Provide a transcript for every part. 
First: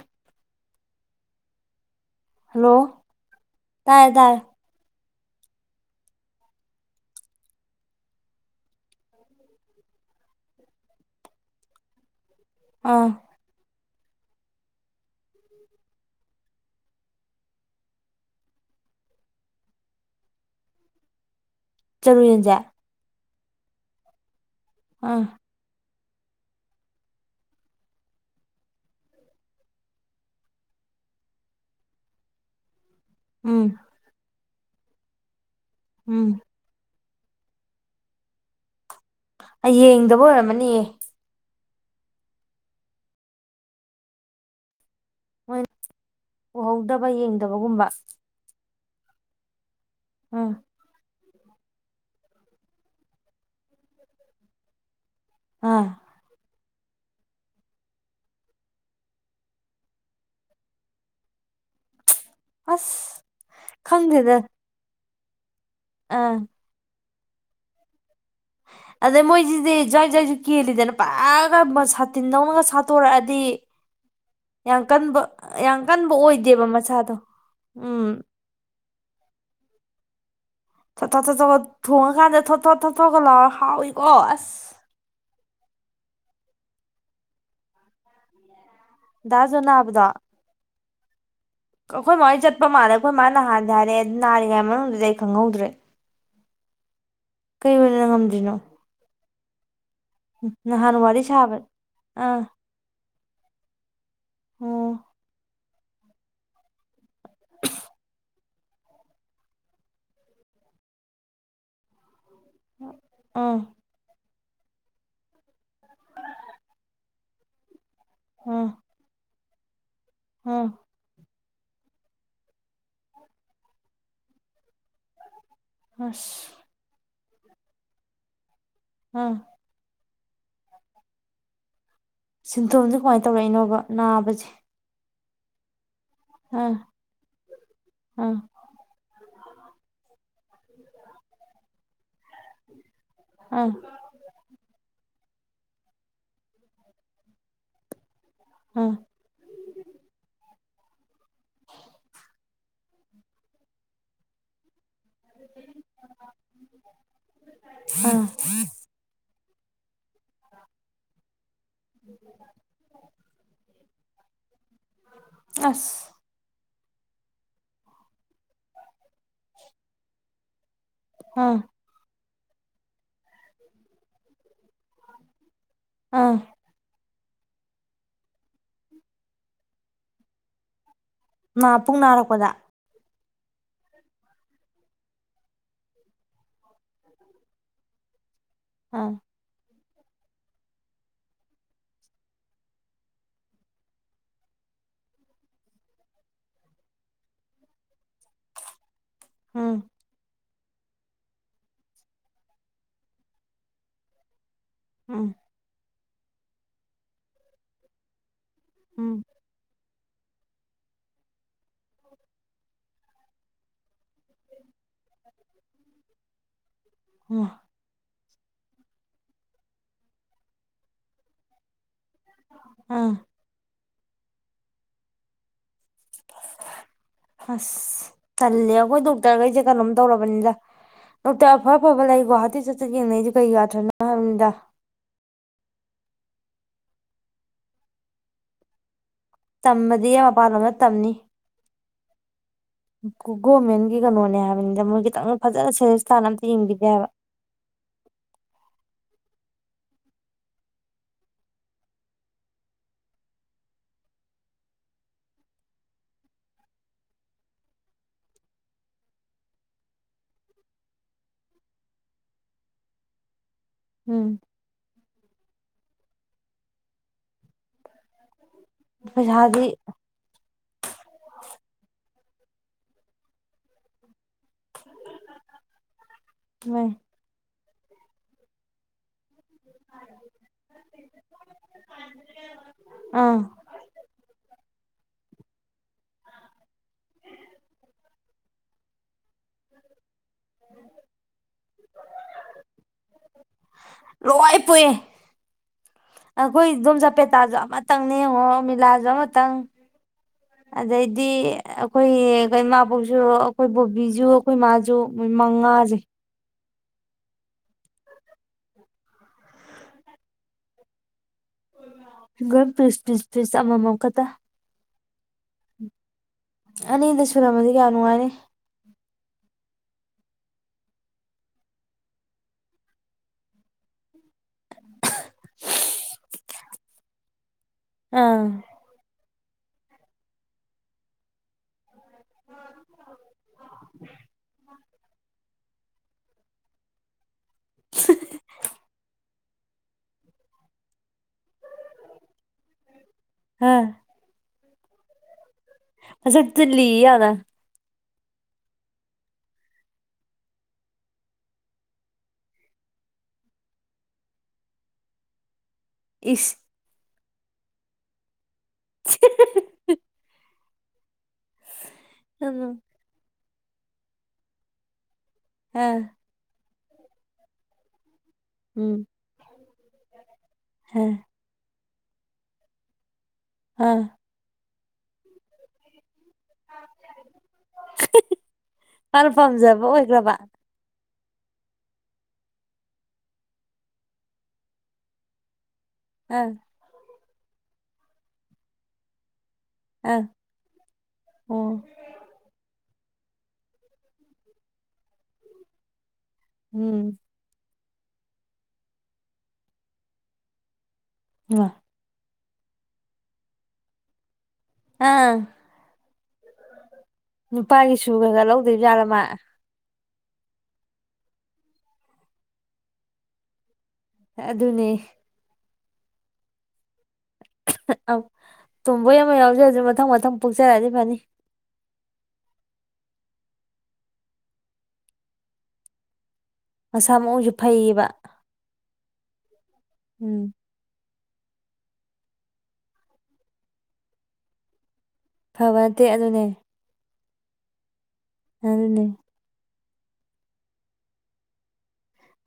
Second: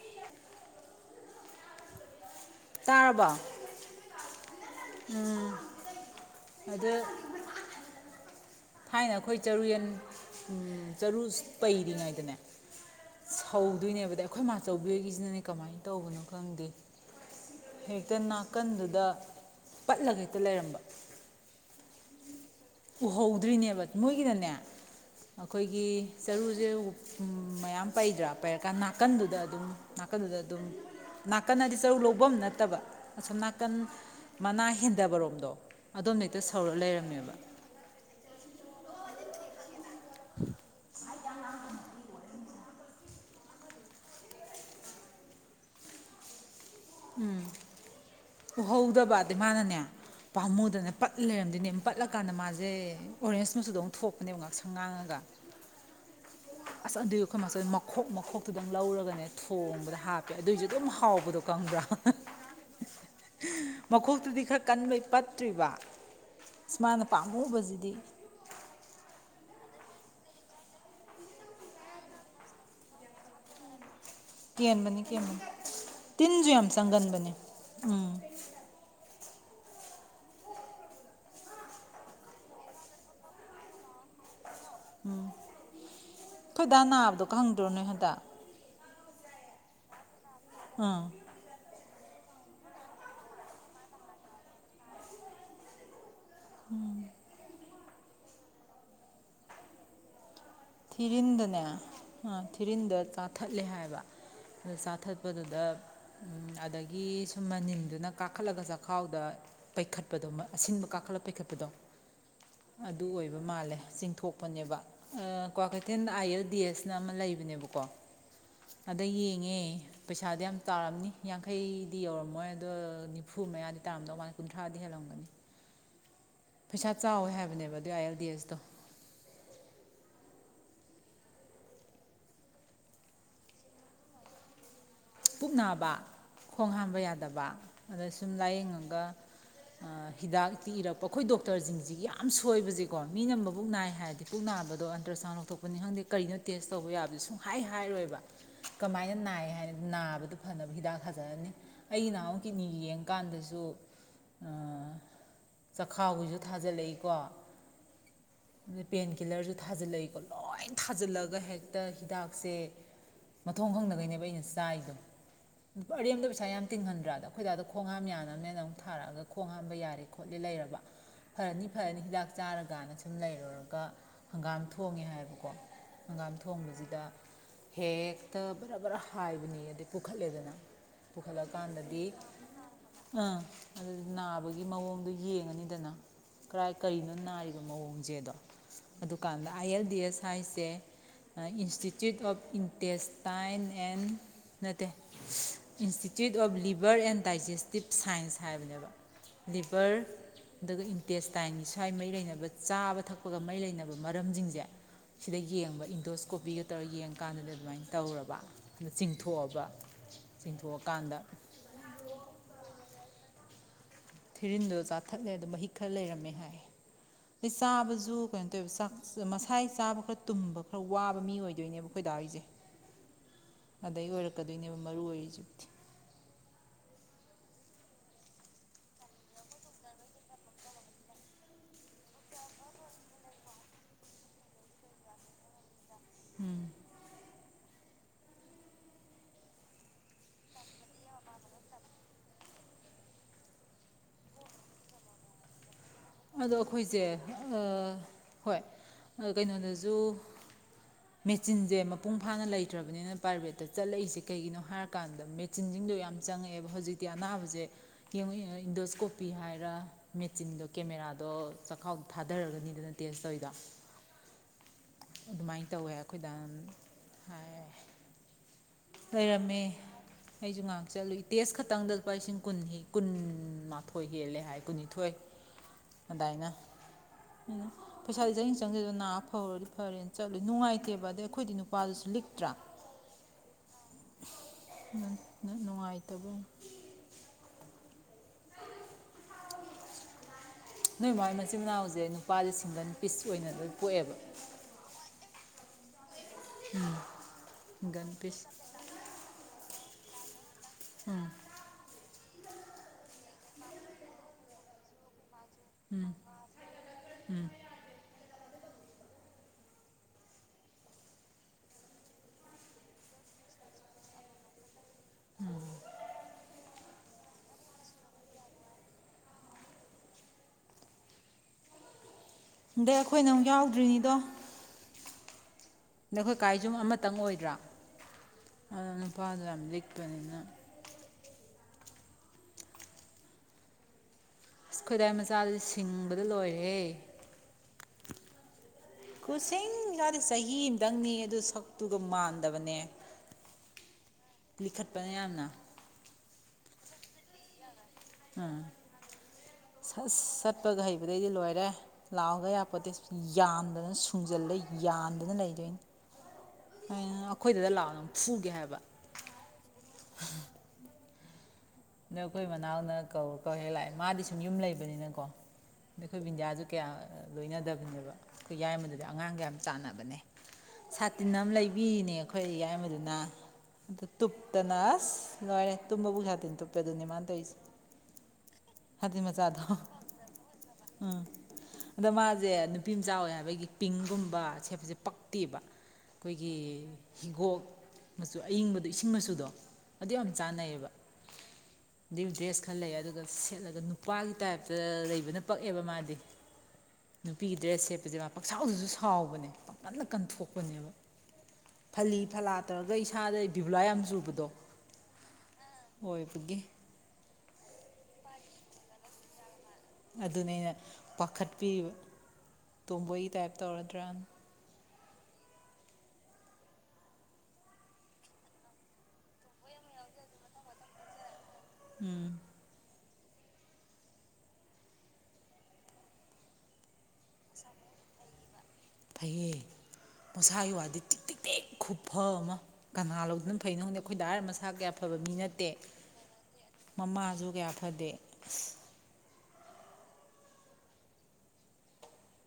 [inaudible] hello ꯇꯥꯏ ꯇꯥꯏ ꯎꯝ ꯑꯗ ꯊꯥꯏꯅ ꯑꯩꯈꯣꯏ ꯆꯔꯨ ꯌꯦꯟ ꯆꯔꯨ ꯄꯩꯔꯤꯉꯩꯗꯅꯦ ꯑꯥ ꯇꯧꯗꯣꯏꯅꯦꯕꯗ ꯑꯩꯈꯣꯏ ꯃꯥꯆꯧꯕꯤ ꯑꯣꯏꯒꯤꯁꯤꯅꯅꯦ ꯀꯃꯥꯏꯅ ꯇꯧꯕꯅꯣ ꯈꯪꯗꯦ ꯍꯦꯛꯇ ꯅꯥꯀꯟꯗꯨꯗ ꯄꯠꯂꯒ ꯍꯦꯛꯇ ꯂꯩꯔꯝꯕ ꯆꯠꯂꯨ ꯌꯦꯡꯁꯦ ꯎꯍꯧꯗ꯭ꯔꯤꯅꯦꯕ ꯃꯣꯏꯒꯤꯗꯅꯦ ꯑꯥ ꯑꯩꯈꯣꯏꯒꯤ ꯆꯔꯨꯁꯦ ꯃꯌꯥꯝ ꯄꯩꯗ꯭ꯔꯥ ꯄꯩꯔꯀꯥꯟ ꯅꯥꯀꯟꯗꯨꯗ ꯑꯗꯨꯝ ꯅꯥꯀꯟꯗꯨꯗ ꯑꯗꯨꯝ ꯅꯥꯀꯟꯗꯗꯤ ꯆꯔꯨ ꯂꯐꯝ ꯅꯠꯇꯕ ꯑꯁꯣꯝ ꯎꯝ ꯅꯥꯀꯟ ꯃꯅꯥ ꯍꯦꯟꯗꯕꯔꯣꯝꯗꯣ ꯑꯗꯣꯝꯗ ꯎꯝ ꯍꯦꯛꯇ ꯁꯧꯔꯒ ꯂꯩꯔꯝꯃꯦꯕ ꯌꯦꯡꯗꯕ ꯑꯣꯏꯔꯝꯃꯅꯤꯌꯦ ꯍ ꯎꯍꯧꯗꯕ ꯌꯦꯡꯗꯕꯒꯨꯝꯕ ꯄꯨꯍꯧꯗꯕ ꯑꯗꯩ ꯃꯥꯅꯅꯦ ꯎꯝ ꯄꯥꯝꯃꯨꯗ꯭ꯔꯅꯦ ꯂꯩꯔꯝꯗꯤꯅꯦ ꯄꯠꯂꯀꯥꯟꯗ ꯃꯥꯁꯦ ꯑꯣꯔꯦꯟꯖꯅꯁꯨ ꯑꯗꯨꯧ ꯊꯣꯛꯄꯅꯦꯕ ꯉꯥꯛꯁꯪ ꯉꯥꯡꯉꯒ ꯑꯥ ꯑꯁ ꯑꯗꯨꯏꯒꯤ ꯑꯩꯈꯣꯏ ꯃꯆꯜ ꯃꯈꯣꯛ ꯃꯈꯣꯛꯇꯨ ꯑꯗꯨꯝ ꯂꯧꯔꯒꯅꯦ ꯊꯣꯡꯕꯗ ꯍꯥꯞꯄꯦ ꯑꯗꯨꯏꯁꯨ ꯑꯗꯨꯝ ꯍꯥꯎꯕꯗꯣ ꯀꯪꯕ꯭ꯔꯥ ꯑꯁ ꯈꯪꯗꯦꯗ ꯃꯈꯣꯛꯇꯨꯗꯤ ꯈꯔ ꯀꯟꯕꯩ ꯄꯠ ꯑꯥ ꯁꯃꯅ ꯄꯥꯝꯃꯨꯕꯕꯁꯤꯗꯤ ꯑꯗꯩ ꯃꯣꯏꯁꯤꯗꯤ ꯖꯋꯥꯏ ꯖꯏꯁꯨ ꯀꯦꯜꯂꯤꯗꯅ ꯄꯛꯒ ꯁꯥꯇꯤꯟ ꯅꯧꯅꯒ ꯁꯥꯠꯇꯣꯔꯛꯑꯗꯤ ꯌꯥꯝ ꯀꯦꯟꯕꯅꯤ ꯀꯟꯕ ꯀꯦꯟꯕꯅꯤ ꯌꯥꯝ ꯀꯟꯕ ꯇꯤꯟꯁꯨ ꯑꯣꯏꯗꯦꯕ ꯌꯥꯝ ꯃꯆꯥꯥꯗꯣ ꯆꯪꯒꯟꯕꯅꯦ ꯎꯝ ꯊ ꯊ ꯊꯠ ꯊꯨꯉ ꯀꯥꯟꯗꯦ ꯊꯣ ꯊ ꯊ ꯊꯒ ꯂ ꯍꯥꯎꯋꯤ ꯀꯁ ꯎꯝ ꯈꯣꯏꯗꯥ ꯅꯥꯕꯗꯣ ꯀ ꯍꯪꯗ꯭ꯔꯣꯅꯦ ꯍꯟꯗꯛ ꯗꯗꯥꯖꯟꯅ ꯍꯥꯕꯗ ꯑꯥ ꯑꯩꯈꯣꯏ ꯃꯣꯏ ꯆꯠꯄ ꯃꯥꯜꯂꯦ ꯑꯩꯈꯣꯏ ꯃꯥ ꯅꯍꯥꯟꯗꯤ ꯍꯥꯏꯔꯦ ꯅꯥꯔꯤꯉꯩ ꯃꯅꯨꯡꯗꯨꯗꯤ ꯑꯩ ꯈꯪꯍꯧꯗ꯭ꯔꯦ ꯎꯝ ꯀꯩꯅ ꯉꯝꯗ꯭ꯔꯤꯅꯣ ꯎꯝ ꯊꯤꯔꯤꯗꯅꯦ ꯑ ꯊꯤꯔꯤꯗ ꯆꯥꯊꯠꯂꯦ ꯍꯥꯏꯕ ꯑꯗꯨ ꯑꯣ ꯆꯥꯊꯠꯄꯗꯨꯗ ꯑꯗꯒꯤ ꯁꯨꯝ ꯃꯅꯤꯗꯨꯅ ꯀꯥꯈꯠꯂꯒ ꯆꯈꯥꯎꯗ ꯄꯩꯈꯠꯄꯗꯣ ꯑꯁꯤꯟꯕ ꯀꯥꯈꯠꯂꯒ ꯄꯩꯈꯠꯄꯗꯣ ꯑꯗꯨ ꯑꯣꯏꯕ ꯑꯥ ꯃꯥꯜꯂꯦ ꯆꯤꯡꯊꯣꯛ ꯄꯨꯅꯤꯕ ꯀ꯭ꯋꯥꯀꯩꯊꯦꯜ ꯑꯥꯏ ꯑꯦꯜ ꯗꯤ ꯑꯦꯁꯅ ꯑꯃ ꯂꯩꯕꯅꯦꯕꯀꯣ ꯑꯥ ꯑꯗ ꯍ ꯄꯩꯁꯥꯗꯤ ꯌꯥꯝ ꯑꯥ ꯇꯥꯔꯝꯅꯤ ꯌꯥꯡꯈꯩꯗꯤ ꯌꯧꯔꯝꯃꯣꯏ ꯑꯗꯣ ꯅꯤꯐꯨ ꯃꯌꯥꯗꯤ ꯇꯥꯔꯝꯗꯧ ꯃꯥꯥꯟꯗ ꯀꯨꯟꯊ꯭ꯔꯥꯗꯤ ꯍꯦꯜꯂꯝꯒꯅꯤ ꯍꯁ ꯄꯩꯁꯥ ꯆꯥꯎꯋꯦ ꯍꯥꯏꯕꯅꯦꯕ ꯑꯗꯨ ꯑꯥꯏ ꯑꯦꯜ ꯗꯤ ꯑꯦꯁꯇꯣ ꯑꯥ ꯁꯤꯟꯊꯣꯝꯁꯦ ꯀꯃꯥꯏꯅ ꯇꯧꯔꯛꯏꯅꯣꯕ ꯅꯥꯕꯁꯦ ꯄꯨꯛꯅꯕ ꯈꯣꯡ ꯑꯥ ꯍꯥꯝꯕ ꯌꯥꯗꯕ ꯑꯗ ꯁꯨꯝ ꯑꯥ ꯂꯥꯏꯌꯦꯡꯉꯒ ꯍꯤꯗꯥꯛꯇꯤ ꯏꯔꯛꯄ ꯑꯩꯈꯣꯏ ꯗꯣꯛꯇꯔꯁꯤꯡꯁꯤꯒꯤ ꯌꯥꯝ ꯁꯣꯏꯕꯁꯦ ꯀꯣ ꯃꯤ ꯅꯝꯕꯕꯨꯛ ꯑꯥ ꯅꯥꯏ ꯍꯥꯏꯔꯗꯤ ꯄꯨꯛ ꯅꯥꯕꯗꯣ ꯑꯜꯇ꯭ꯔꯥꯁꯥꯎꯟ ꯂꯧꯊꯣꯛꯄꯅꯤ ꯈꯪꯗꯦ ꯀꯔꯤꯅꯣ ꯇꯦꯁ ꯇꯧꯕ ꯌꯥꯕꯗꯤ ꯁꯨꯡꯍ ꯍꯥꯏꯔꯣꯏꯕ ꯑꯥ ꯀꯃꯥꯏꯅ ꯅꯥꯏ ꯍꯥꯏꯔꯤ ꯊꯥꯕꯗꯨ ꯐꯅꯕ ꯍꯤꯗꯥꯛ ꯊꯥꯖꯔꯅꯤ ꯑꯩꯒꯤ ꯅꯍꯥꯟꯨ ꯀꯤꯠꯅꯤ ꯌꯦꯡꯀꯥꯟꯗꯁꯨ ꯆꯈꯥꯎꯒꯤꯁꯨ ꯊꯥꯖꯤꯜꯂꯛꯏꯀꯣ ꯑꯥ ꯑ ꯄꯦꯟ ꯀꯤꯜꯂꯔꯁꯨ ꯐꯥꯖꯤ ꯂꯩꯩ ꯂꯣꯏ ꯊꯥꯖꯤꯜꯂꯒ ꯍꯦꯛꯇ ꯍꯤꯗꯥꯛꯁꯦ ꯃꯊꯣꯡ ꯈꯪꯗ ꯒꯩꯅꯕꯏꯩꯅꯁ ꯇꯥꯏ ꯑꯁ ꯑꯔꯦꯝꯕꯗ ꯄꯩꯁ ꯌꯥꯝ ꯇꯤꯡꯍꯟꯗ꯭ꯔꯥꯑꯣꯗ ꯑꯩꯈꯣꯏꯗ ꯗꯣ ꯈꯣꯡ ꯍꯥꯝ ꯌꯥꯅꯕꯅꯦꯅ ꯑꯃꯨꯛ ꯊꯥꯔꯛꯑꯒ ꯈꯣꯡ ꯍꯥꯝꯕ ꯌꯥꯔꯦ ꯈꯣꯠꯂꯦ ꯂꯩꯔꯕ ꯑꯥ ꯐꯔꯅꯤ ꯐꯔꯅꯤ ꯍꯤꯗꯥꯛ ꯆꯥꯔꯀꯥꯟꯗ ꯁꯨꯝ ꯂꯩꯔꯨꯔꯒ ꯍꯪꯒꯥꯝ ꯊꯣꯡꯉꯦ ꯍꯥꯏꯕꯀꯣ ꯑꯥ ꯍꯪꯒꯥꯝ ꯊꯣꯡꯕꯖꯤꯗ ꯍꯦꯛ ꯇ ꯕꯔꯕꯔ ꯍꯥꯏꯕꯅꯤ ꯑꯗꯩ ꯄꯨꯈꯠꯂꯦꯗꯅ ꯅꯥ ꯄꯨꯡ ꯄꯨꯈꯠꯂꯀꯥꯟꯗꯗꯤ ꯅꯥꯔꯛꯄꯗ ꯑꯥ ꯑꯗꯨ ꯅꯥꯕꯒꯤ ꯃꯑꯣꯡꯗꯣ ꯌꯦꯡꯉꯅꯤꯗꯅ ꯀꯔꯥꯏ ꯀꯔꯤꯅꯣ ꯅꯥꯔꯤꯕ ꯃꯑꯣꯡꯖꯦꯗꯣ ꯑꯥ ꯑꯗꯨꯀꯥꯟꯗ ꯑꯥꯏ ꯑꯦꯜ ꯗꯤ ꯑꯦꯁ ꯍꯥꯏꯁꯦ ꯏꯟꯁꯇꯤꯇ꯭ꯌꯨꯠ ꯑꯣꯐ ꯏꯟꯇꯦꯁꯇꯥꯏꯟ ꯑꯦꯟ ꯅꯠꯇꯦ institute of liver and digestive science ꯍꯥꯏꯕꯅꯦꯕ ꯎꯝ ꯂꯤꯕꯔ ꯑꯗꯨꯒ ꯏꯟꯇꯦꯁꯇꯥꯏꯟꯒꯤ ꯁ꯭ꯋꯥꯏ ꯃꯔꯤ ꯂꯩꯅꯕ ꯆꯥꯕ ꯊꯛꯄꯒ ꯃꯔꯤ ꯂꯩꯅꯕ ꯃꯔꯝꯖꯤꯡꯖꯦ ꯎꯝ ꯁꯤꯗ ꯌꯦꯡꯕ ꯗꯣꯁ ꯀꯣꯄꯤꯒ ꯇꯧꯔ ꯌꯦꯡꯀꯥꯟꯗꯗꯤ ꯑꯗꯨꯃꯥꯏꯅ ꯇꯧꯔꯕ ꯎꯝ ꯆꯤꯡꯊꯣꯛꯑꯕ ꯆꯤꯡꯊꯣꯛꯑꯀꯥꯟꯗ ꯊꯤꯔꯤꯟꯗꯣ ꯆꯥꯊꯠꯂꯦ ꯑꯗꯣ ꯃꯍꯤꯛ ꯈꯔ ꯂꯩꯔꯝꯃꯦ ꯍꯥꯏ ꯎꯝ ꯗꯩ ꯆꯥꯕꯖꯨ ꯀꯩꯅꯣ ꯇꯧꯋꯝꯕ ꯆꯥꯛ ꯃꯁꯥꯏ ꯆꯥꯕ ꯈꯔ ꯇꯨꯝꯕ ꯈꯔ ꯋꯥꯕ ꯃꯤ ꯑꯣꯏꯗꯣꯏꯅꯦꯕ ꯑꯩꯈꯣꯏꯗꯥꯒꯤꯖꯦ ꯎꯝ ꯑꯗꯩ ꯑꯣꯏꯔꯛꯀꯗꯣꯏꯅꯦꯕ ꯃꯔꯨ ꯑꯣꯏꯔꯤꯖꯤꯇꯤ ꯑꯁ ꯇꯜꯂꯦ ꯑꯩꯈꯣꯏ ꯗꯣꯛꯇꯔꯒꯩꯖꯦ ꯀꯩꯅꯣꯝ ꯇꯧꯔꯕꯅꯤꯗ ꯗꯣꯛꯇꯔ ꯑꯐ ꯑꯐꯕ ꯂꯩꯒꯣ ꯍꯥꯇꯤꯆꯠ ꯆꯠ ꯌꯦꯡꯅꯩꯖꯦ ꯀꯩꯑꯥꯊ꯭ꯔꯥ ꯅꯣ ꯍꯥꯏꯕꯅꯤꯗ ꯎꯝ ꯇꯝꯕꯗꯤ ꯌꯥꯝ ꯃꯄꯥꯟꯂꯣꯝꯗ ꯇꯝꯅꯤ ꯒꯣꯔꯃꯦꯟꯒꯤ ꯀꯩꯅꯣꯅꯦ ꯍꯥꯏꯕꯅꯤꯗ ꯃꯣꯏ ꯈꯤꯇꯪ ꯐꯖꯅ ꯁꯦꯔꯤꯁ ꯇꯥꯅ ꯑꯝꯇ ꯑꯗꯣ ꯌꯦꯡꯕꯤꯗꯦ ꯑꯈꯣꯏꯁꯦ ꯍꯥꯏꯕ ꯍꯣꯏ ꯀꯩꯅꯣꯗꯁꯨ ꯃꯦꯆꯤꯟꯁꯦ ꯃꯄꯨꯡ ꯐꯥꯅ ꯂꯩꯇ꯭ꯔꯕꯅꯤꯅ ꯄ꯭ꯔꯥꯏꯚꯦꯠꯇ ꯆꯠꯂꯛꯏꯁꯦ ꯀꯩꯒꯤꯅꯣ ꯍꯥꯏꯔꯀꯥꯟꯗ ꯃꯦꯆꯤꯟꯖꯤꯡꯗꯣ ꯌꯥꯝ ꯆꯪꯉꯛꯑꯦꯕ ꯍꯧꯖꯤꯛꯇꯤ ꯑꯅꯥꯕꯁꯦ ꯌꯦꯡꯉꯨꯉꯨꯒ ꯏꯟꯗꯣꯁꯀꯣꯄꯤ ꯍꯥꯏꯔ ꯃꯦꯆꯤꯟꯗꯣ ꯀꯦꯃꯦꯔꯥꯗꯣ ꯆꯈꯥꯎ ꯊꯥꯗꯔꯒꯅꯤꯗꯅ ꯇꯦꯁ ꯇꯧꯔꯤꯗ ꯎꯝ ꯑꯗꯨꯃꯥꯏꯅ ꯇꯧꯋꯦ ꯑꯩꯈꯣꯏꯗꯥꯅ ꯍꯥꯏ ꯂꯩꯔꯝꯃꯦ ꯄꯩꯁꯥꯗꯤ ꯑꯩꯁꯨ ꯉꯥꯏꯍꯥꯛ ꯆꯠꯂꯨꯏ ꯇꯦꯁ ꯈꯛꯇꯪꯗ ꯂꯨꯄꯥ ꯂꯤꯁꯤꯡ ꯀꯨꯟꯍꯦ ꯀꯨꯟꯃꯥꯊꯣꯏ ꯍꯦꯜꯂꯦ ꯍꯥꯏ ꯀꯨꯟꯅꯤꯊꯣꯏ ꯑꯗꯥꯏꯅ [unintelligible] ꯄꯩꯁꯥꯗꯤ ꯆꯪꯅꯤꯡ ꯆꯪꯖꯖꯥꯅꫭ ꯅꯄꯥ ꯍꯧꯔꯗꯤ ꯐꯔꯦꯅ ꯆꯠꯂꯨ ꯅꯨꯡꯉꯥꯏꯇꯦꯕ ꯑꯗꯩ ꯑꯈꯣꯏꯗꯤ ꯅꯨꯄꯥꯗꯨꯁꯨ ꯂꯤꯛꯇ꯭ꯔꯥ ꯑꯥ [unintelligible] ꯅꯨꯡꯉꯥꯏꯇꯕ ꯅꯣꯏ ꯃꯥꯏ ꯃꯆꯤꯟ ꯃꯅꯥꯎꯖꯦ ꯅꯨꯄꯥꯖꯦ ꯁꯤꯡꯒꯟ ꯄꯤꯁ ꯑꯣꯏꯅ ꯂꫭꯏ ꯄꯣꯛꯑꯦꯕ ꯑꯈꯣꯏ ꯑꯗꫭꯝꯆꯥ ꯆꯄꯦꯇꯥꯖꯨ ꯁꯤꯡꯒꯜ ꯑꯃꯇꯪꯅꯦ ꯌꯦꯡꯉꯣ ꯄꯤꯁ ꯃꯤꯂꯥꯖꯨ ꯑꯃꯇꯪ ꯑꯗꯩꯗꯤ ꯑꯈꯣꯏꯒꯤ ꯏꯃꯥꯕꯛꯁꯨ ꯑꯈꯣꯏ ꯕꯣꯕꯤꯖꯨ ꯑꯈꯣꯏ ꯃꯥꯖꯨ ꯃꯣꯏ ꯃꯉꯥꯖꯦ [unintelligible] ꯎꯝ ꯁꯤꯡꯒꯝ ꯄꯤꯁ ꯄꯤꯁ ꯄꯤꯁ ꯑꯃꯃꯝ ꯈꯇꯥ ꯑꯅꯤꯗꯁꯨ ꯁꯨꯌꯔꯝꯃꯗꯤ ꯀꯌꯥꯝ ꯅꯨꯡꯉꯥꯏꯅꯤ ꯑꯗꯩ ꯑꯈꯣꯏꯅ ꯑꯃꯨꯛ ꯌꯥꯎꯗ꯭ꯔꯤꯅꯤꯗꯣ [inaudible] ꯑꯈꯣꯏ ꯀꯥꯏꯖꯨ ꯑꯃꯇꯪ ꯑꯣꯏꯗ꯭ꯔꯥ ꯑꯥ ꯄꯥꯗꫭ ꯌꯥꯝ ꯂꯤꯛꯄꯅꯤꯅ [inaudible] ꯑꯁ ꯑꯈꫭꯏꯗꯥꯏ ꯃꯁꯥ ꯁꯤꯡꯕꯗ ꯂꯣꯏꯔꯦꯍꯦ ꯀꯨꯁꯤꯡꯒꯗꯤ ꯆꯍꯤ ꯑꯝꯗꯪꯅꯦꯌꯦ ꯑꯗꯨ ꯁꯛꯇꯨꯒ ꯃꯥꯟꯗꯕꯅꯦ ꯑꯥ ꯂꯤꯈꯠꯄꯅꯦ ꯌꯥꯝꯅ ꯃꯥꯁꯛꯇꯨ ꯂꯤꯌꯦ ꯌꯥꯝꯅ ꯎꯝ ꯁꯁ ꯆꯠꯄꯒ ꯍꯩꯕꯗꯩꯗꯤ ꯂꯣꯏꯔꯦ ꯂꯥꯛꯑꫭꯒ ꯌꯥꯄꯣꯠꯇꯦ ꯌꯥꯟꯗꯅ ꯁꯨꯡꯖꯜꯂ ꯌꯥꯟꯗꯅ ꯂꯩꯗꯣꯏꯅꯤ ꯏꯁ [unintelligible] ꯑꯈꯣꯏꯗ ꯂꯥꯛꯑꫭ ꯅꯪ ꯐꯨꯒꯦ ꯍꯥꯏꯕ [inaudible] ꯅꯪ ꯑꯈꫭꯏ ꯃꯅꯥꯎ ꯎꯝ ꯅ ꯀꯧ ꯀꯧꯍꯦꯛ ꯂꯥꯛꯑꯦ ꯃꯥꯗꯤ ꯁꯨꯝ ꯌꯨꯝ ꯂꯩꯕꯅꯤꯅꯀꯣ ꯍꯥ ꯑꯗꯩ ꯑꯈꫭꯏ ꯕꯤꯟꯗꯤꯌꯥꯖꯨ ꯀꯌꯥ ꯂꯣꯏꯅꯗꯕꯅꯦꯕ ꯑꯈꯣꯏ ꯎꯝ ꯌꯥꯏꯃꯗꯨꯗꯤ ꯑꯉꯥꯡꯒ ꯌꯥꯝ ꯆꯥꯟꯅꯕꯅꯦ ꯍꯥ ꯁꯥꯇꯤꯟ ꯑꯝ ꯂꯩ ꯕꯤꯅꯦ ꯑꯈꯣꯏ ꯌꯥꯏꯃꯥꯗꯨꯅ ꯑꯗꫭ ꯑꯥ ꯇꯨꯞꯇꯅ ꯑꯁ ꯂꯣꯏꯔꯦ ꯇꯨꯝꯕꯕꯨꯛ ꯌꯥꯗꯦ ꯑꯗꯨꯅꯤꯃꯥꯟ ꯇꯥꯎꯖꯦ ꯍꯥꯏꯗꯤ ꯃꯥꯅ ꯃꯆꯥꯥꯗꫭ ꯄꯥꯝꯖꯕ ꯑꯣꯏꯈ꯭ꯔꯕ ꯎꯝ ꯑꯗ ꯃꯥꯖꯦ ꯅꯨꯄꯤ ꯃꯆꯥ ꯑꯣꯏ ꯍꯥꯏꯕꯒꯤ ꯄꯤꯡꯒꯨꯝꯕ ꯁꯦꯠꯄꯖꯦ ꯄꯛꯇꯦꯕ ꯑꯥ ꯑꯈꯣꯏꯒꯤ ꯍꯤꯒꯣꯛ ꯃꯆꯨ ꯑꯏꯡꯕꯗꯣ ꯏꯁꯤꯡ ꯃꯆꯨꯗꯣ ꯑꯗꯨ ꯑꯥ ꯌꯥꯝ ꯆꯥꯟꯅꯩꯌꯦꯕ ꯑꯣ [unintelligible] ꯗ꯭ꯔꯦꯁ ꯈꯥꯂꯩ ꯑꯗꯨꯒ ꯁꯦꯠꯂꯒ ꯅꯨꯄꯥꯒꯤ ꯇꯥꯏꯞꯇ ꯂꯩꯕꯅ ꯄꯛꯑꯦꯕ ꯃꯥꯗꯤ ꯎꯝ ꯅꯨꯄꯤꯒꯤ ꯗ꯭ꯔꯦꯁ ꯁꯦꯠ ꯄꯖꯦ ꯃꯥ ꯄꯛꯁꯥꯎꯗꯨꯁꯨ ꯁꯥꯎꯕꯅꯦ ꯄꯥꯛꯀꯟꯗ ꯀꯟꯊꯣꯛꯄꯅꯦꯕ ꯏꯃꯥ ꯐꯂꯤ ꯐꯂꯥ ꯇꯧꯒ ꯏꯁꯥꯗ ꯕꯤꯕꯨꯂꯥ ꯌꯥꯝꯅ ꯆꯨꯕꯗꯣ ꯑꯥ ꯑꯣꯏꯕꯒꯤ ꯅꯨꯄꯥꯒꯤꯁꯨ ꯀꯩꯀꯥ ꯂꯧꯗꯣꯏꯖꯠꯂ ꯃꯥ ꯑꯗꯨꯅꯦ ꯑꯩꯅ ꯄꯥꯈꯠꯄꯤꯔꯤꯕ ꯇꯣꯝꯕꯣꯏꯒꯤ ꯇꯥꯏꯞ ꯇꯧꯔꯗ꯭ꯔꯥ ꯑꯗꯨꯅꯦ ꯇꯨꯝꯕꯣꯏ ꯑꯃ ꯌꯥꯎꯖꯔꯁꯨ ꯃꯊꯪ ꯃꯊꯪ ꯄꯣꯛꯆꯔꯛꯑꯗꯤ ꯐꯅꯤ ꯎꯝ ꯃꯁꯥ ꯃꯎꯖꯨ ꯐꯩꯌꯦꯕ ꯐꯩꯌꯦ ꯎꯝ ꯃꯁꯥꯒꯤ ꯋꯥꯗꯤ ꯇꯤꯛ ꯇꯤꯛ ꯈꯨꯐ ꯑꯃ ꯀꯅꯥ ꯂꯧꯗꯨꯅ ꯐꯩꯅꯣ ꯈꯪꯗꯦ ꯑꯈꯣꯏ ꯗꯥ ꯍꯥꯏꯔꯦ ꯃꯁꯥ ꯀꯌꯥ ꯐꯕ ꯃꯤ ꯅꯠꯇꯦ ꯐꯕ ꯑꯗꯨꯅꯦ ꯃꯃꯥ ꯖꯨ ꯀꯌꯥ ꯐꯗꯦ ꯑꯗꯨꯅꯦ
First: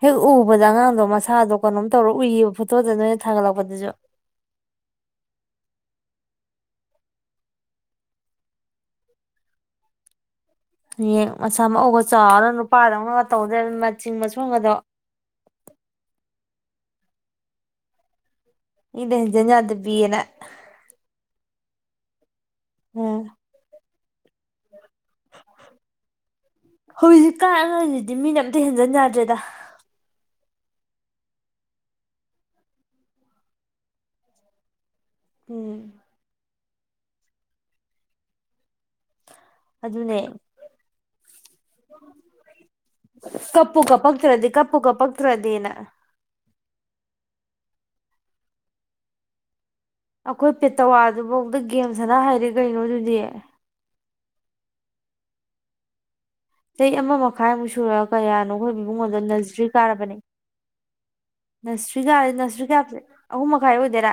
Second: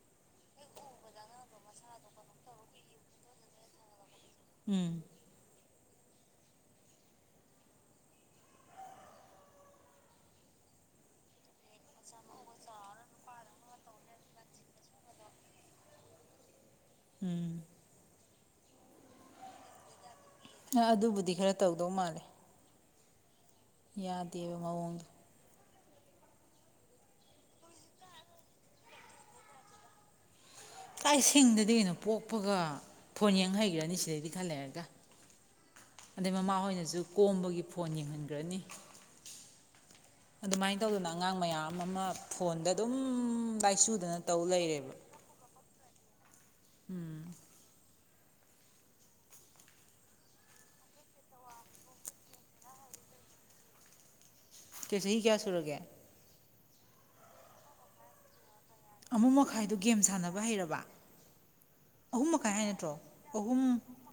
ꯍꯦꯛ ꯎꯕꯗ ꯑꯉꯥꯡꯗꯣ ꯃꯁꯥꯗꯣ ꯀꯩꯅꯣꯝ ꯇꯧꯔꯒ ꯎꯏꯌꯦꯕ ꯐꯣꯇꯣꯗ ꯅꯣꯏꯅ ꯊꯥꯒꯠꯂꯛꯄꯗꯨꯁꯨ ꯎꯝ ꯍꯌꯦꯡ ꯃꯁꯥ ꯃꯎꯒ ꯆꯥꯎꯔ ꯅꯨꯄꯥꯗꯧꯅꯒ ꯇꯧꯗ ꯃꯆꯤꯡ ꯃꯁꯨꯝꯒꯗꯣ ꯎꯝ ꯃꯤꯅ ꯍꯦꯟꯖꯟ ꯌꯥꯗꯕꯤꯅ ꯑ ꯑꯗꯨꯕꯨꯗꯤ ꯈꯔ ꯇꯧꯗꯧ ꯃꯥꯜꯂꯦ ꯎꯝ ꯌꯥꯗꯦꯕ ꯃꯑꯣꯡꯗꫭ ꯍꯧꯖꯤꯛꯀꯟ ꯑꯉꯡꯖꯤꯗꯤ ꯃꯤꯅ ꯑꯝꯇ ꯍꯦꯟꯖꯤꯟ ꯌꯥꯗ꯭ꯔꯦꯗ ꯀꯥꯏ ꯁꯤꯡꯗꯗꯤ ꯀꯩꯅꯣ ꯄꯣꯛꯄꯒ ꯐꯣꯟ ꯌꯦꯡ ꯍꯩꯒ꯭ꯔꯅꯤ ꯁꯤꯗꯩꯗꯤ ꯈꯂꯦꯔꯒ ꯎꯝ ꯑꯗꯩꯩ ꯃꯃꯥ ꯍꯣꯏꯅ ꯑꯗꯨ ꯀꯣꯝꯕꯒꯤ ꯐꯣꯟ ꯌꯦꯡꯍꯟꯈ꯭ꯔꯅꯤ ꯑꯗꯨꯅꯦ ꯑꯗꯨꯃꯥꯏꯅ ꯇꯧꯗꯅ ꯑꯉꯥꯡ ꯃꯌꯥꯝ ꯑꯃ ꯐꯣꯟꯗ ꯑꯗꯨꯝ ꯀꯞꯄꯨ ꯂꯥꯏꯁꯨꯨꯗꯅ ꯇꯧ ꯀꯞꯄꯛꯇ꯭ꯔꯗꯤ ꯀꯞꯄꯨ ꯂꯩꯔꯦꯕ ꯀꯞꯄꯛꯇ꯭ꯔꯗꯤꯅ ꯎꯝ ꯑꯩꯈꯣꯏ ꯄꯦꯇꯋꯥꯗꯨꯐꯧꯗ ꯒꯦꯝ ꯁꯅ ꯍꯥꯏꯔꯦ ꯀꯩꯅꯣ ꯑꯗꯨꯗꯤ ꯀ ꯆꯍꯤ ꯀꯌꯥ ꯁꯨꯔꯒꯦ ꯆꯍꯤ ꯑꯃ ꯃꯈꯥꯏꯃꯨꯛ ꯁꯨꯔ ꯀꯌꯥꯅꯣ ꯑꯩꯈꯣꯏ ꯏꯕꯨꯡꯉꯣꯗꯣ ꯑꯃꯨ ꯅꯁꯔꯤ ꯃꯈꯥꯏꯗꯨ ꯒꯦꯝ ꯀꯥꯔꯕꯅꯦ ꯁꯥꯟꯅꯕ ꯍꯩꯔꯕ ꯅꯁꯔꯤ ꯑꯍꯨꯝ ꯀꯥꯔꯦ ꯃꯈꯥꯏ ꯍꯥꯏ ꯅꯁꯔꯤ ꯅꯠꯇ꯭ꯔꯣ ꯀꯥꯕꯁꯦ ꯑꯍꯨꯝ ꯃꯈꯥꯏ ꯑꯣꯏꯗꯣꯏꯔꯥ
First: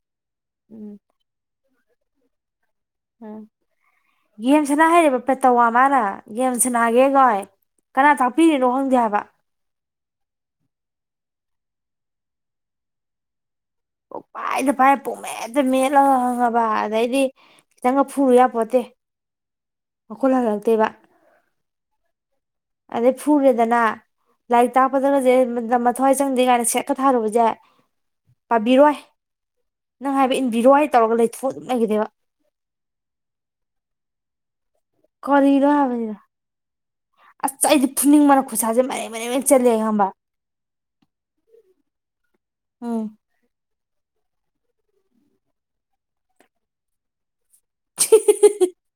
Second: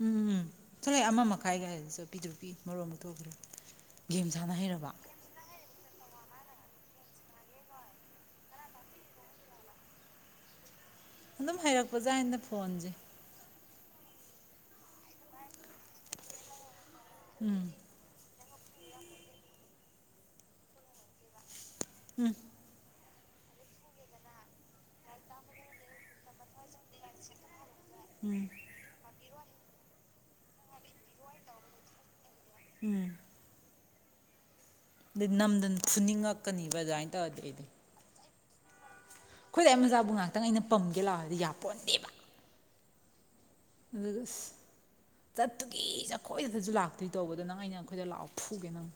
ꯎꯝ ꯎꯝ ꯁꯂꯥꯏ ꯑꯃ ꯃꯈꯥꯏꯒ ꯍꯥꯏꯗꯨ ꯆꯠ [unintelligible] ꯎꯝ ꯌꯅꯅ ꯍꯩꯔꯕ ꯍꯥꯏꯔꯦꯕ ꯄꯦꯇꯋꯥ ꯃꯥꯅ ꯌꯥꯝ ꯁꯅꯥꯒꯦ ꯀꯣꯏ ꯀꯅꯥ ꯇꯥꯛꯄꯤꯔꯤꯅꯣ ꯈꯪꯗꯦ ꯍꯥꯏꯕ ꯑꯗꯨꯝ ꯍꯥꯏꯩꯔꯛꯄꯖꯥ ꯑꯅ ꯐꯣꯟꯁꯦ ꯐꯥꯏꯗ ꯐꯥꯏ ꯄꯨꯡꯃꯦꯗ ꯃꯦꯠꯂꯒ ꯈꯥꯪꯉꯕ ꯎꯝ ꯑꯗꯩꯗꯤꯈꯤꯇꯪ ꯐꯨꯔꯨ ꯌꯥ ꯈꯣꯠꯇꯦ ꯃꯈꯨꯠ ꯍꯜꯂꯛꯇꯦꯕ ꯎꯝ ꯑꯗꯩ ꯐꯨꯔꯦꯗꯅ ꯂꯥꯏꯔꯤꯛ ꯇꯥꯛꯄꯗꯒꯁꯦ ꯃꯊ꯭ꯋꯥꯏ ꯆꯪꯗꯦ ꯀꯥꯏꯅ ꯁꯦꯠꯀ ꯊꯥꯔꯨꯕꯁꯦ ꯎꯝ ꯄꯥꯕꯤꯔꯣ ꯅꯪ ꯍꯥꯏꯕ ꯏꯟꯕꯤꯔꯣ ꯍꯥꯏ ꯇꯧꯔꯒ ꯂꯩꯊꯣꯛꯑ ꯑꯗꯨꯝ ꯂꯩꯈꯤꯗꯦꯕ ꯎꯝ ꯑꯩ ꯀꯔꯤꯅꯣ ꯅꯝꯗꯅ ꯍꯥꯏꯕꯅꯤꯗ ꯐꯅꯤꯡꯉꯛꯀꯅꯤꯕ ꯑꯗꯨꯃꯥꯏꯅ ꯇꯧꯔꯗꯤ ꯑꯩꯗꯤ ꯈꯨꯁꯥꯁꯦ ꯃꯇꯦꯪ ꯑꯩꯈꯣꯏꯗꯏ ꯃꯆꯥꯕꯨ ꯉꯥꯏꯍꯥꯛꯇꯪ ꯑꯩꯅ ꯄꯝꯒꯦ ꯂꯥꯛꯑꯣꯗꯤ ꯌꯥ ꯄꯣꯟꯟꯗꯦꯕ ꯑꯥ ꯑꯗꯨ ꯑꯁ ꯆꯠꯇꯨꯒꯤ ꯆꯈꯣꯏꯗꯗꯁꯨ ꯂꯥꯛꯇꯣꯏ ꯇꯧꯕ ꯑꯗꯨꯗ ꯅꯪ ꯑꯩꯅ ꯑꯩꯈꯣꯏꯗ ꯂꯥꯛꯑꯣ ꯐꯨꯒꯦ ꯅꯪ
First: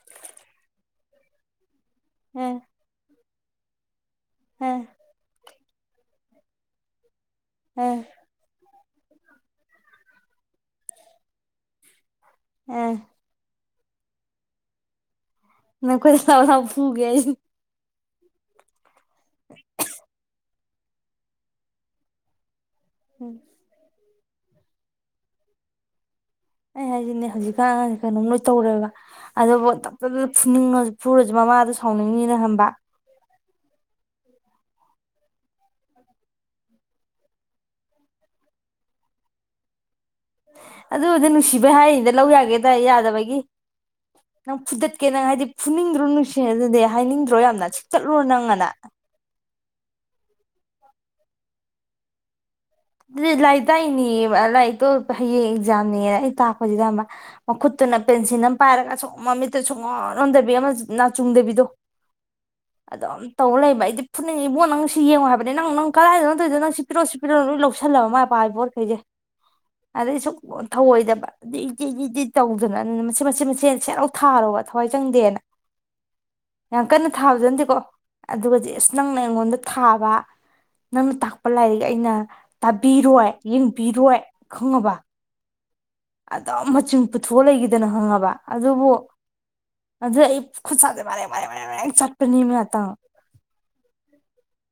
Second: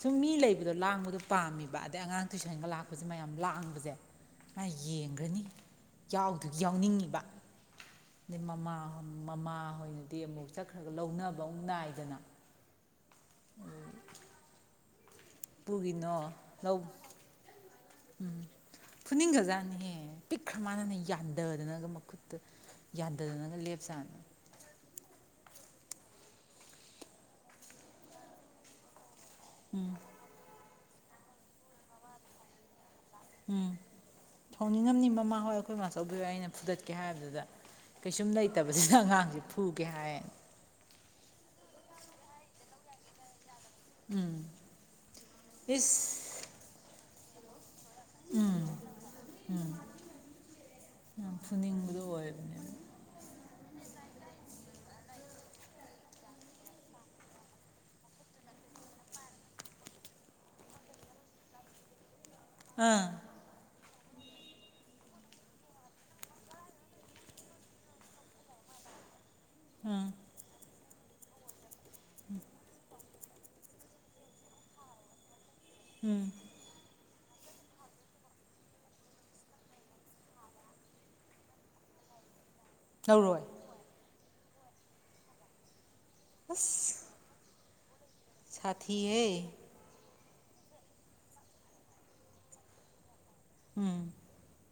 ꯁꯨꯝ ꯃꯤ ꯂꯩꯕꯗꯣ ꯂꯥꯡꯕꯗꯣ ꯄꯥꯝꯃꯤꯕ ꯑꯗꯩ ꯑꯉꯥꯡ ꯑꯦ ꯇꯨꯏꯁꯟꯒ ꯂꯥꯛꯄꯁꯤ ꯃꯌꯥꯝ ꯂꯥꯛꯕꯁꯦ ꯑꯩ ꯑꯦ ꯌꯦꯡꯈꯔ꯭ ꯅꯤ ꯌꯥꯎꯗꯨ ꯌꯥꯎꯅꯤꯡꯕ ꯎꯝ ꯑꯗꯩ ꯃꯃꯥ ꯃꯃꯥ ꯍꯣꯏꯅꯗꯤ ꯑꯃꯨꯛ ꯆꯠꯈ꯭ꯔꯒ ꯂꯧꯅꯕ ꯑꯃꯨꯛ ꯅꯥꯏꯗꯅ ꯑꯝ ꯅꯡ ꯄꯨꯒꯤꯅꯣ ꯑꯈꯣꯏꯗ ꯂꯥꯛꯑꯣ ꯂꯥꯛꯑꯣ ꯐꯨꯒꯦ ꯍꯥꯢꯁꯤ ꯎꯝ ꯐꯨꯅꯤꯡꯈꯖꯥꯠꯅꯤ ꯄꯤꯛ ꯃꯥꯟꯅꯅ ꯌꯥꯟꯗꯗꯅꯒ ꯃꯈꯨꯠꯇ ꯌꯥꯟꯗꯗꯅꯒ ꯂꯦꯞꯆꯥꯅꯤ ꯑꯩ ꯍꯥꯏꯁꯤꯅꯦ ꯍꯧꯖꯤꯛꯀꯥꯟ ꯑꯉꯥꯡ ꯀꯩꯅꯣꯝ ꯂꯣꯏ ꯇꯧꯔꯦꯕ ꯑꯗꯨꯐꯥꯎ ꯇꯞ ꯇꯞ ꯐꯨꯅꯤꯡꯉ ꯐꯨꯔꯁꯨ ꯃꯃꯥꯗꯨ ꯁꯥꯎꯅꯤꯡꯅꯤꯅ ꯍꯝꯕ ꯎꯝ ꯁꯥꯎꯅꯤꯡꯉꯝꯅꯤ ꯃꯃꯥ ꯍꯣꯏ ꯑꯈꯣꯏ ꯃꯥꯆꯧꯕꯤ ꯍꯣꯏ ꯑꯩꯅ ꯐꯨꯗꯠꯀꯦ ꯍꯥꯏꯕꯗꯨꯗ ꯀꯩꯁꯨꯝ ꯂꯩꯇꯕꯁꯤꯗ ꯑꯉꯥꯡꯁꯦ ꯐꯨꯒꯦ ꯍꯥꯏꯅ ꯑꯗꯨꯕꯨꯗꯤ ꯅꯨꯡꯁꯤꯕꯩ ꯍꯥꯏꯔꯤꯅꯤꯗ ꯂꯧ ꯌꯥꯒꯦꯗ ꯌꯥꯗꯕꯒꯤ ꯎꯝ ꯅꯪ ꯐꯨꯗꯠꯀꯦ ꯅꯪ ꯍꯥꯏꯗꯤ ꯐꯨꯅꯤꯡꯗ꯭ꯔꯣ ꯅꯨꯡꯁꯤ ꯏꯁ ꯑꯗꯨꯗꯤ ꯍꯥꯏꯅꯤꯡꯗ [unintelligible] ꯌꯥꯝꯅ ꯁꯤꯛ ꯇꯠꯂꯨꯔ ꯅꯪ ꯑꯅ ꯎꯝ ꯌꯥꯝ ꯐꯨꯅꯤꯡꯕꯗꯣ ꯑꯣꯏꯕꯅꯦ ꯗꯨꯗꯤ ꯂꯥꯏꯔꯤꯛ ꯇꯥꯛꯏꯅꯦꯌꯦ ꯑꯥ ꯂꯥꯏꯔꯤꯛꯇꯣ ꯍꯌꯦꯡ ꯑꯦꯛꯖꯥꯝꯅꯦ ꯑꯩ ꯇꯥꯛꯄꯁꯤꯗ ꯑꯃ ꯃꯈꯨꯠꯇꯨꯅ ꯄꯦꯟꯁꯤꯟ ꯑꯝ ꯄꯥꯏꯔꯒ ꯁꯨꯡ ꯃꯃꯤꯠꯇ ꯁꯨꯡꯑꯣꯟ ꯑꯣꯟꯗꯕꯤ ꯑꯃ ꯅꯥ ꯆꯨꯡꯗꯕꯤꯗꯣ ꯑꯗꯨꯝ ꯑꯥ ꯇꯧ ꯂꯩꯕ ꯑꯩꯗꯤꯞ ꯐꯨꯅꯤꯡ ꯏꯕꯨꯡꯉꯣ ꯅꯪ ꯁꯤ ꯌꯦꯡꯉꯨ ꯍꯥꯏꯕꯅꯦ ꯅꯪ ꯅꯪ ꯀꯗꯥꯏꯗ ꯅꯪ ꯇꯩꯗꯣ ꯁꯤ ꯄꯤꯔꯣ ꯁꯤ ꯄꯤꯔꯣ ꯅ ꯂꯧꯁ ꯁꯜꯂꯕ ꯃꯥ ꯄꯥꯏꯕ ꯄꯣꯠꯈꯩꯖꯦ ꯎꯝ ꯑꯗꯩ ꯁꯨꯛ ꯊꯧꯑꯣꯏꯗꯕ [unintelligible] ꯇꯤꯗꯤꯗꯤꯠ ꯇꯧꯗꯅ ꯃꯁꯤ ꯃꯁ ꯁꯦ ꯃꯁꯦꯅ ꯁꯦꯠꯂꯥꯎ ꯊꯥꯔꯨꯕ ꯊꯋꯥꯏ ꯆꯪꯗꯦꯅ ꯌꯥꯝ ꯀꯟꯅ ꯊꯥꯕꯁꯨ ꯅꯠꯇꯦꯀꯣ ꯑꯗꯨꯒꯗꯤ ꯑꯁ ꯅꯪꯅ ꯑꯩꯉꯣꯟꯗ ꯊꯥꯕ ꯅꯪꯅ ꯇꯥꯛꯄ ꯂꯥꯏꯔꯤꯛ ꯑꯩꯅ ꯇꯥꯕꯤꯔꯣꯏ ꯂꯧꯔꯣꯏ ꯌꯦꯡꯕꯤꯔꯣꯏ ꯈꯪꯉꯕ ꯑꯗꯨꯝ ꯃꯆꯤꯡ ꯄꯨꯊꯣꯛꯑ ꯂꯩꯈꯤꯗ ꯇꯅ ꯈꯪꯉꯕꯥ ꯁꯥꯊꯤ ꯍꯦ ꯑꯗꯨ ꯑꯩ ꯈꯨꯠꯁꯥꯁꯦ ꯃꯔꯦꯡ ꯃꯔꯦꯡ ꯃꯔꯦꯡ ꯃꯔꯦꯡ ꯆꯠꯄꯅꯦꯃꯤ ꯉꯥꯇꯪ ꯎꯝ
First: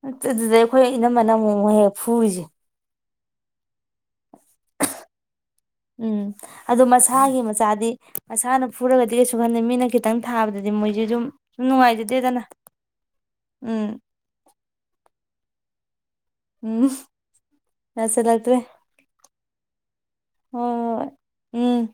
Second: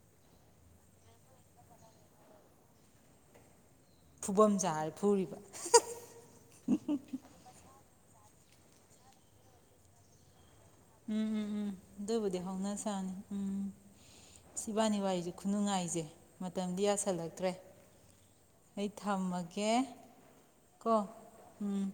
[unintelligible] ꯑꯗꯨꯗꯩ ꯑꯈꯣꯏ ꯏꯅꯝꯃꯅ ꯑꯃꯨꯛ ꯃꯨꯛ ꯍꯦꯛ ꯐꯨꯔꯤꯁꯦ ꯐꯨꯐꯝ ꯆꯥꯔ ꯐꯨꯔꯤꯕ ꯎꯝ ꯑꯗꯨ ꯃꯁꯥꯒꯤ ꯃꯆꯥꯗꯤ ꯃꯁꯥꯅ ꯐꯨꯔꯒꯗꯤ ꯀꯩꯁꯨ ꯈꯟꯗꯦ ꯃꯤꯅ ꯈꯤꯇꯪ ꯊꯥꯕ ꯎꯝ ꯎꯝ ꯎꯝ ꯗꯨꯕꯨꯗꯤ ꯍꯧꯅ ꯁꯥꯅꯤ ꯎꯝ ꯏꯁ ꯏꯕꯥꯅꯤ ꯋꯥꯏꯖꯤ ꯈꯨꯅꯨꯉꯥꯏꯖꯦ ꯃꯇꯝꯗꯤ ꯎꯝ ꯌꯥꯁꯜꯂꯛꯇ꯭ꯔꯦ ꯌꯥꯁꯜꯂꯛꯇ꯭ꯔꯦ ꯑꯩ ꯊꯝꯃꯒꯦ ꯍꯣꯏ ꯀꯣ ꯍꯣꯏ ꯎꯝ